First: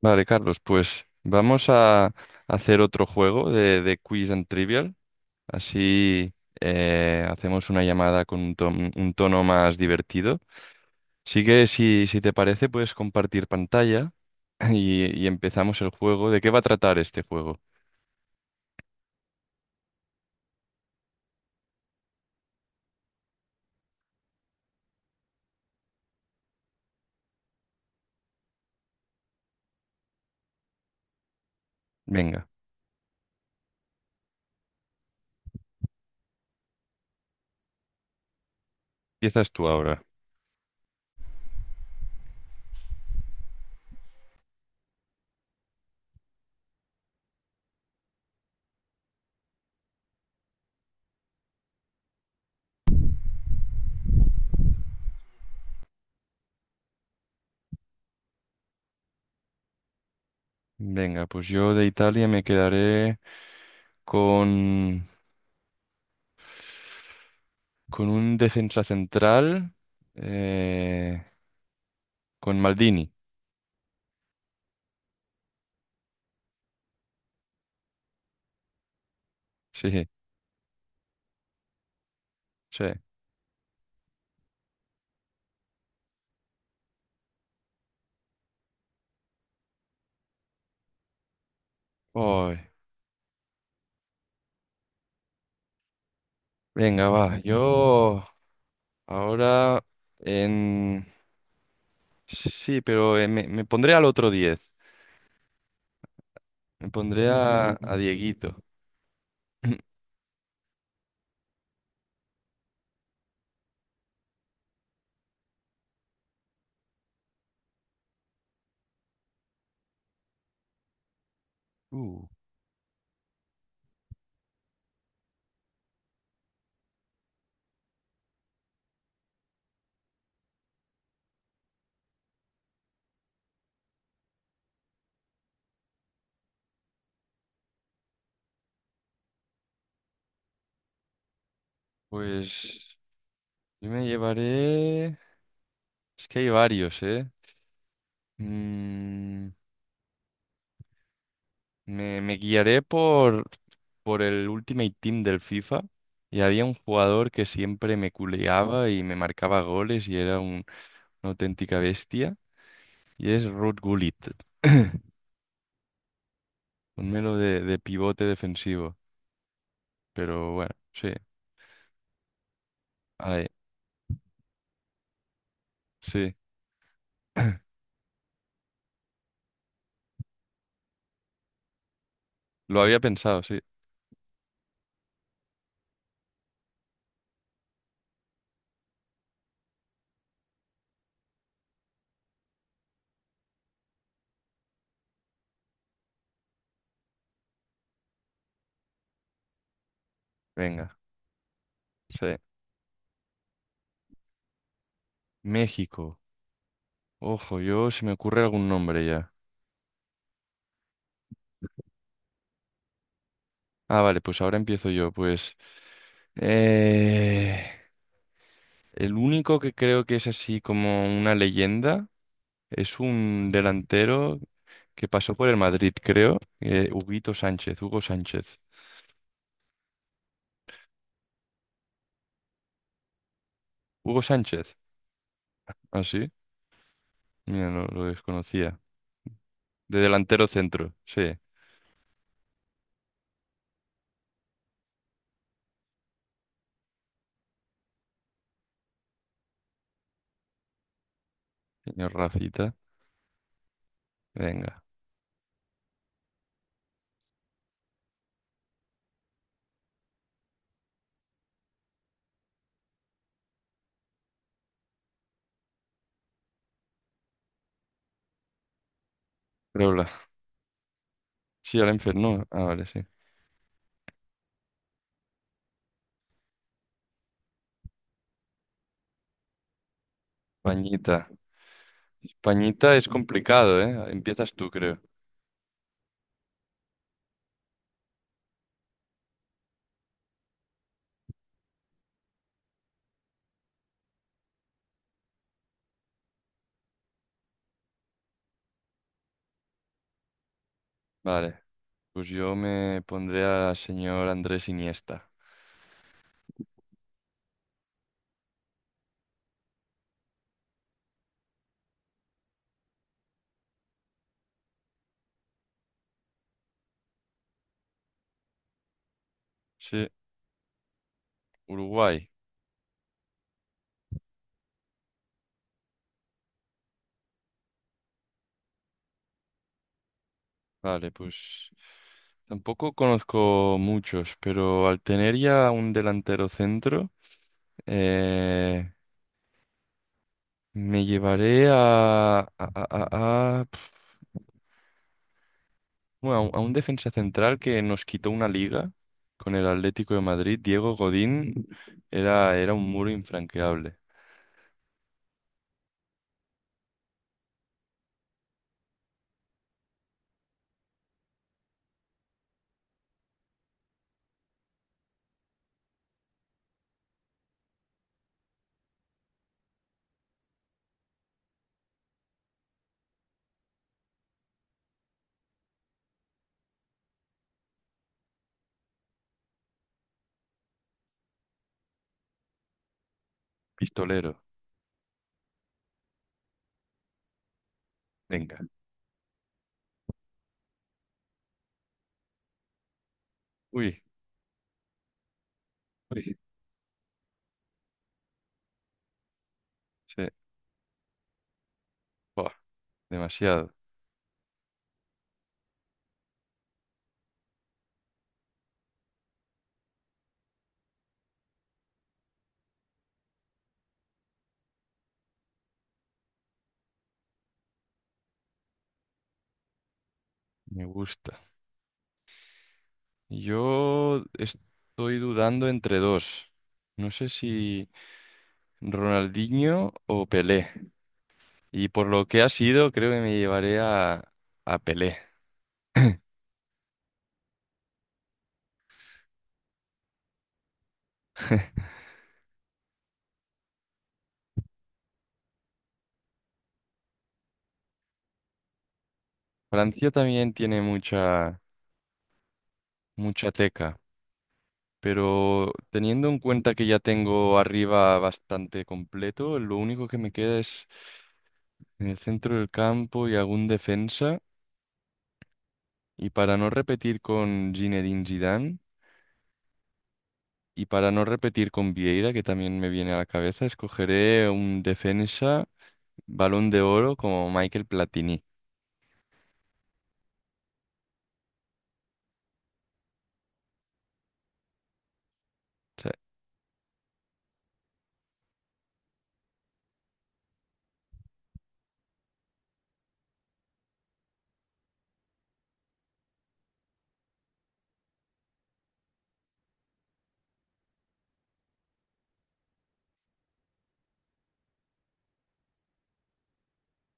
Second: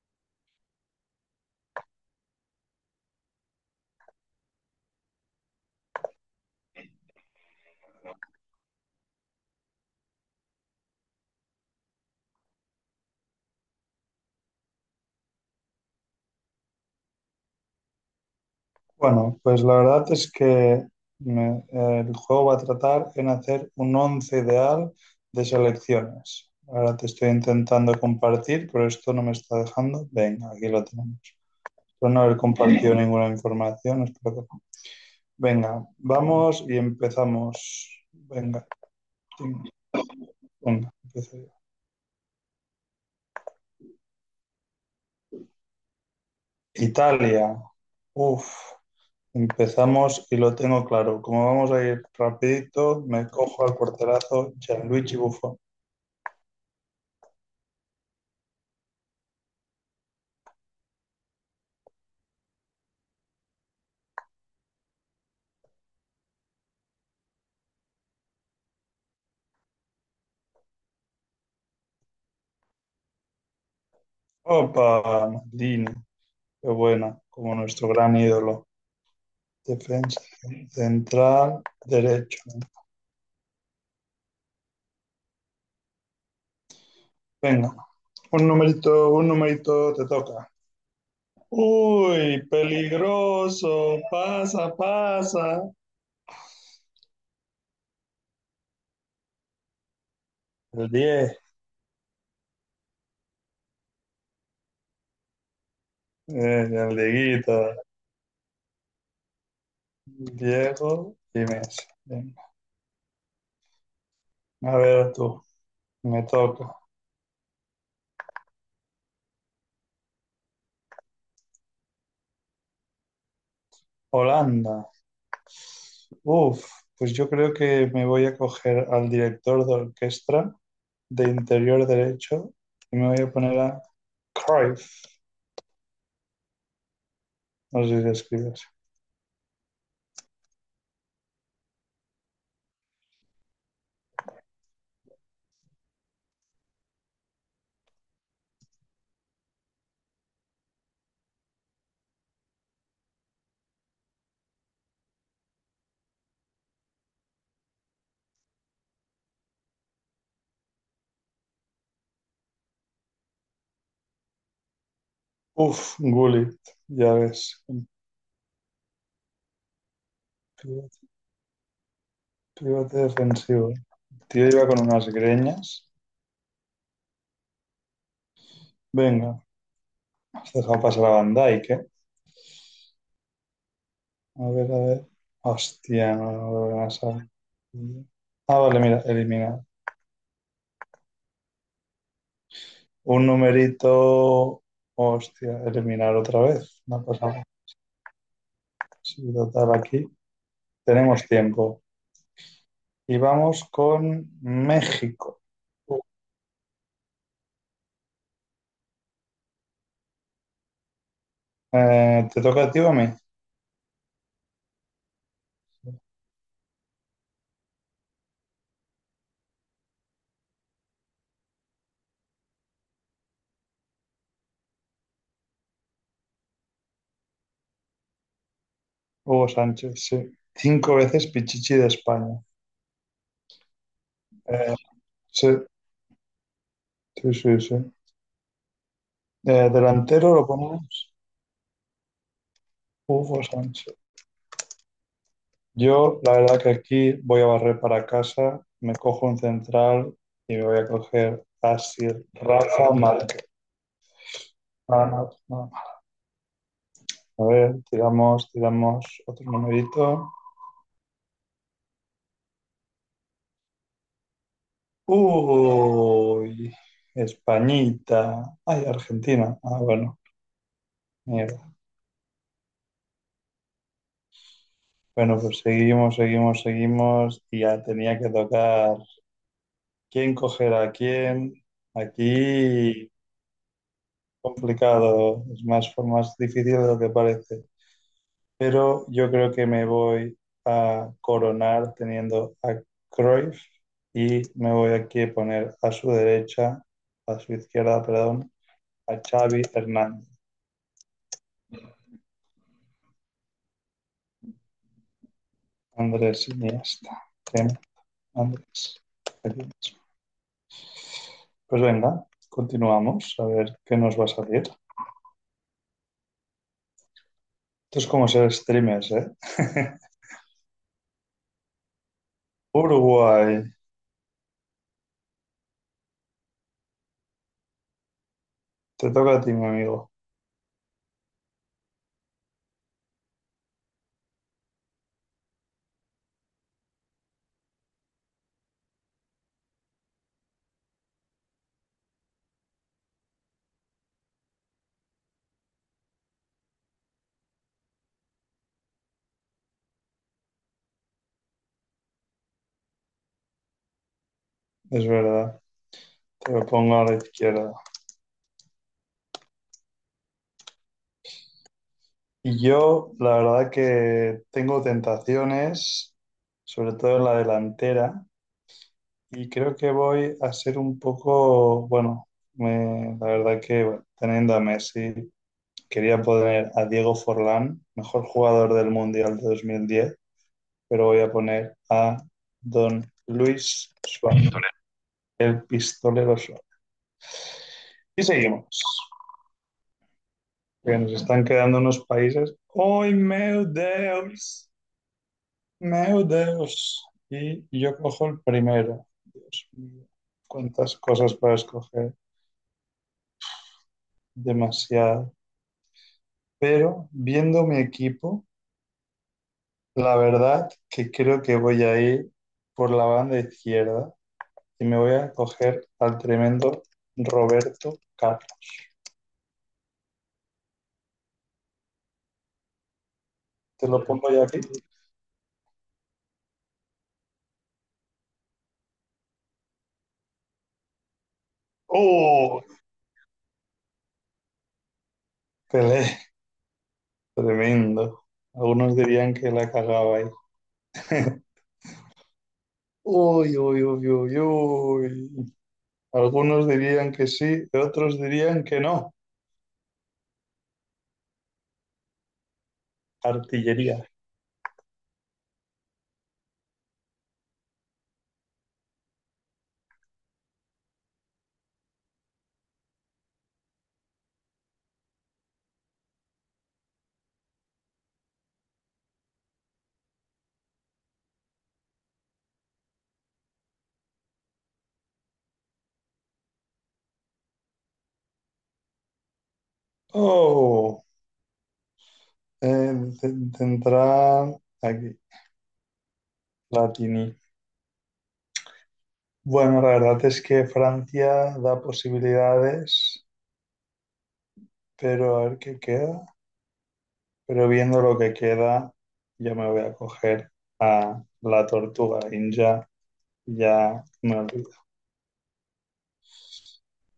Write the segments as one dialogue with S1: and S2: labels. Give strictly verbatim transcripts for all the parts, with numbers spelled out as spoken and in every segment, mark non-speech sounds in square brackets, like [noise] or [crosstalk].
S1: Vale, Carlos, pues vamos a hacer otro juego de, de quiz and trivial. Así eh, hacemos una llamada con un, ton- un tono más divertido. Así que si, si te parece, puedes compartir pantalla [laughs] [clears throat] y, y empezamos el juego. ¿De qué va a tratar este juego?
S2: Bueno, pues la verdad es que me- eh, el juego va a tratar en hacer un once ideal de selecciones. Ahora te estoy intentando compartir, pero esto no me está dejando. Venga, aquí lo tenemos. Espero no haber
S1: Venga,
S2: compartido [laughs] ninguna información, espero que no. Venga, vamos y empezamos. Venga,
S1: empiezas
S2: ting,
S1: tú ahora.
S2: venga, empiezo yo. Italia. Uf, empezamos y lo tengo claro. Como vamos a ir rapidito, me cojo al porterazo Gianluigi Buffon.
S1: Venga, pues yo de Italia me quedaré con, con un defensa central, eh, con Maldini.
S2: Opa, Maldini, qué buena, como nuestro gran ídolo.
S1: Sí,
S2: Defensa central, derecho, ¿no?
S1: sí.
S2: Venga, un numerito, un numerito te toca. Uy,
S1: Ay,
S2: peligroso, pasa, pasa.
S1: venga, va. Yo ahora
S2: El
S1: en...
S2: diez,
S1: Sí, pero eh, me, me pondré al otro diez.
S2: eh,
S1: Me
S2: el
S1: pondré
S2: Dieguito,
S1: a, a Dieguito.
S2: Diego y Messi. Venga, a ver tú, me toca. Holanda, uf, pues yo creo que me voy a coger al director de orquesta de interior derecho y me voy a poner a Cruyff. No sé si se escribe así.
S1: Pues yo me llevaré... Es que hay varios, ¿eh? Mm, me, me guiaré por, por el Ultimate Team del FIFA. Y había un jugador que siempre me culeaba y me marcaba goles y era un- una auténtica bestia. Y es Ruud Gullit. [coughs] [clears throat]
S2: Uf, Gullit, ya
S1: Ponmelo
S2: ves.
S1: de, de pivote defensivo. Pero bueno,
S2: pivote-
S1: sí. Ahí,
S2: defensivo. El tío iba con unas greñas.
S1: sí. [clears throat]
S2: Venga, has dejado pasar a Van Dijk, ¿eh?
S1: Lo había pensado, sí.
S2: A ver, a ver. Hostia, no, no lo van a saber. Ah, vale, mira, eliminar. Un numerito. Hostia, eliminar otra vez. No pasa nada. Sí, total, aquí
S1: Venga,
S2: tenemos tiempo.
S1: sí.
S2: Y vamos con México.
S1: México. Ojo, yo se me ocurre algún nombre ya.
S2: Eh, te toca a ti o a mí.
S1: Ah, vale, pues ahora empiezo yo. Pues eh, el único que creo que es así como una leyenda es un delantero que pasó por el Madrid, creo. Eh, Huguito Sánchez, Hugo Sánchez.
S2: Hugo Sánchez, sí. Cinco veces Pichichi de España.
S1: Hugo
S2: Eh,
S1: Sánchez.
S2: sí,
S1: Ah, sí.
S2: sí, sí,
S1: Mira, no
S2: sí.
S1: lo desconocía.
S2: Eh,
S1: De
S2: delantero lo
S1: delantero centro,
S2: ponemos,
S1: sí.
S2: Hugo Sánchez. Yo, la verdad que aquí voy a barrer para casa, me cojo un central y me voy a coger así
S1: Señor Rafita.
S2: Rafa Márquez.
S1: Venga.
S2: Ah, no, no. A ver, tiramos, tiramos otro numerito. Uy, Españita. Ay, Argentina. Ah,
S1: Creo
S2: bueno. Mira,
S1: sí, al enfermo. Ah, vale, sí.
S2: bueno, pues seguimos, seguimos, seguimos. Y ya tenía que tocar quién coger a
S1: Pañita.
S2: quién.
S1: Pañita es
S2: Aquí
S1: complicado, ¿eh? Empiezas tú, creo.
S2: complicado, es más, fue más difícil de lo que parece. Pero yo creo que me voy a coronar teniendo a Cruyff y me voy aquí a poner a su derecha, a su izquierda, perdón, a Xavi Hernández.
S1: Vale. Pues yo me pondré al señor Andrés Iniesta.
S2: Andrés Iniesta. Bien, Andrés. Pues venga, continuamos a ver qué nos va a salir. Esto es como ser streamers, ¿eh? [laughs]
S1: Sí, Uruguay.
S2: Uruguay, te toca a ti, mi amigo.
S1: Vale, pues tampoco conozco muchos, pero al tener ya un delantero centro, eh, me llevaré a, a, a, a- pf, bueno, a un a un defensa central que nos quitó una liga con el Atlético de Madrid, Diego Godín, era, era un muro infranqueable.
S2: Es verdad, te lo pongo a la izquierda. Y yo, la verdad que tengo tentaciones, sobre todo en la delantera, y creo que voy a ser un poco, bueno, me- la verdad que bueno, teniendo a Messi, quería poner a Diego Forlán, mejor jugador del Mundial de dos mil diez, pero voy a poner a Don Luis
S1: Pistolero.
S2: Suárez, el pistolero. Y
S1: Venga.
S2: seguimos. Que nos están quedando unos países. ¡Ay, meu
S1: Uy,
S2: Deus! ¡Meu
S1: uy.
S2: Deus! Y yo cojo el primero. Dios mío,
S1: Sí.
S2: cuántas cosas para escoger.
S1: Buah, demasiado.
S2: Demasiado. Pero viendo mi equipo, la verdad que creo que voy a ir por la banda izquierda y me voy a coger al tremendo Roberto Carlos.
S1: Me gusta.
S2: Te lo
S1: Yo
S2: pongo ya aquí.
S1: estoy dudando entre dos. No sé si Ronaldinho o Pelé. Y por lo que ha
S2: ¡Oh!
S1: sido, creo que me llevaré a, a Pelé.
S2: Pelé, tremendo. Algunos dirían que la cagaba ahí. Uy, uy, uy, uy, uy. Algunos dirían que sí, otros dirían que no.
S1: Francia también tiene mucha, mucha teca.
S2: Artillería.
S1: Pero teniendo en cuenta que ya tengo arriba bastante completo, lo único que me queda es en el centro del campo y algún defensa. Y para no repetir con Zinedine Zidane y para no repetir con Vieira, que también me viene a la cabeza, escogeré un defensa Balón de Oro como Michael Platini.
S2: Oh, eh, te- tendrá aquí,
S1: O sea,
S2: Latini. Bueno, la verdad es que Francia da posibilidades, pero a ver qué queda. Pero viendo lo que queda, yo me voy a coger a la tortuga ninja. Ya me olvido.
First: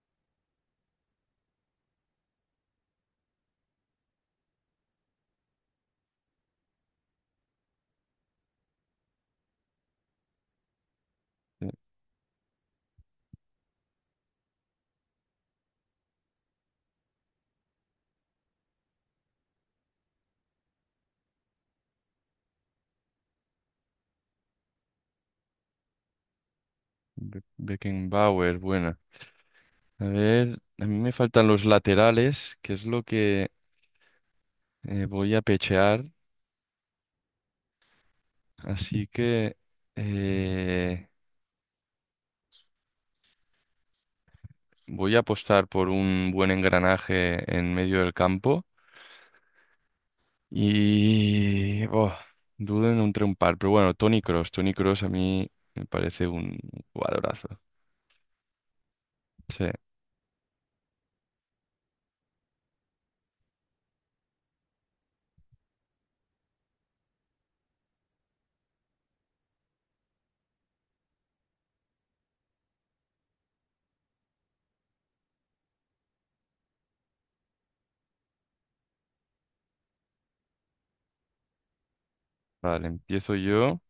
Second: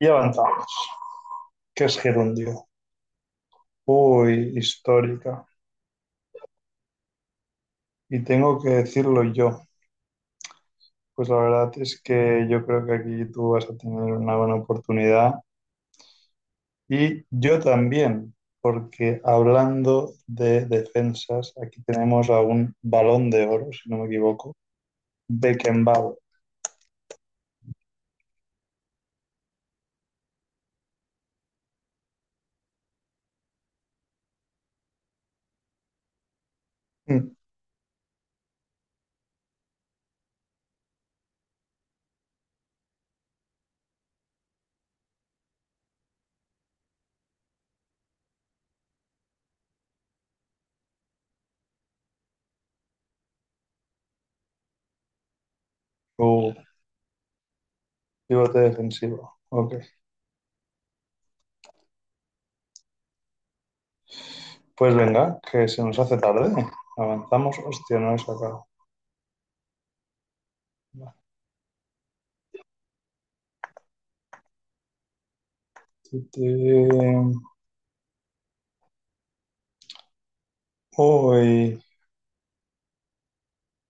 S2: Y avanzamos. ¿Qué es gerundio? Uy, histórica. Y tengo que decirlo yo. Pues la
S1: eh,
S2: verdad es que yo creo que aquí tú vas a tener una buena oportunidad y yo también, porque hablando de defensas, aquí tenemos a un balón de oro, si no me equivoco, Beckenbauer.
S1: Be- Beckenbauer, buena. A ver, a mí me faltan los laterales, que es lo que eh, voy a pechear,
S2: Mm,
S1: así que eh, voy a apostar por un buen engranaje en medio del campo. Y oh, dudo en entre un par, pero bueno, Tony Cross, Tony Cross a mí me parece
S2: tu
S1: un jugadorazo.
S2: pivote defensivo.
S1: Sí,
S2: Ok, pues venga, que se nos hace tarde. Avanzamos, hostia, no he sacado. Uy,
S1: vale, empiezo yo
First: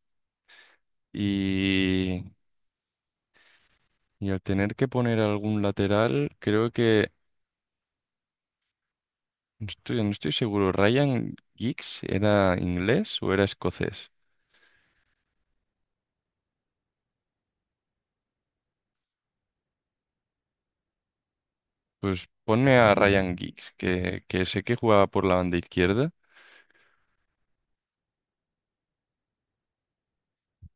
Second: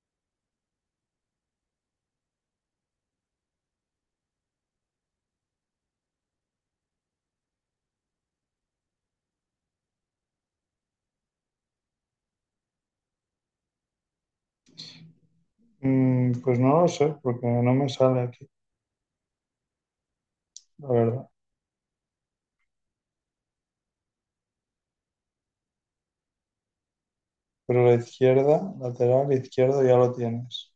S1: y, y al tener que poner algún lateral, creo que no estoy, no estoy seguro, ¿Ryan Giggs era inglés o era escocés?
S2: mm, pues no lo sé, porque no me sale aquí, la verdad.
S1: Pues ponme a Ryan Giggs, que, que sé que jugaba por la banda izquierda.
S2: Pero la izquierda, lateral, izquierdo ya lo tienes.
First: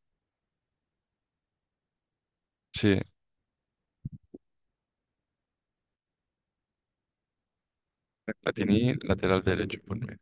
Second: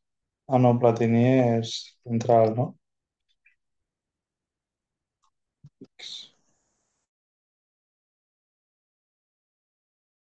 S2: Ah, no, Platini es central, ¿no?
S1: Sí, la tenía lateral derecho, ponme.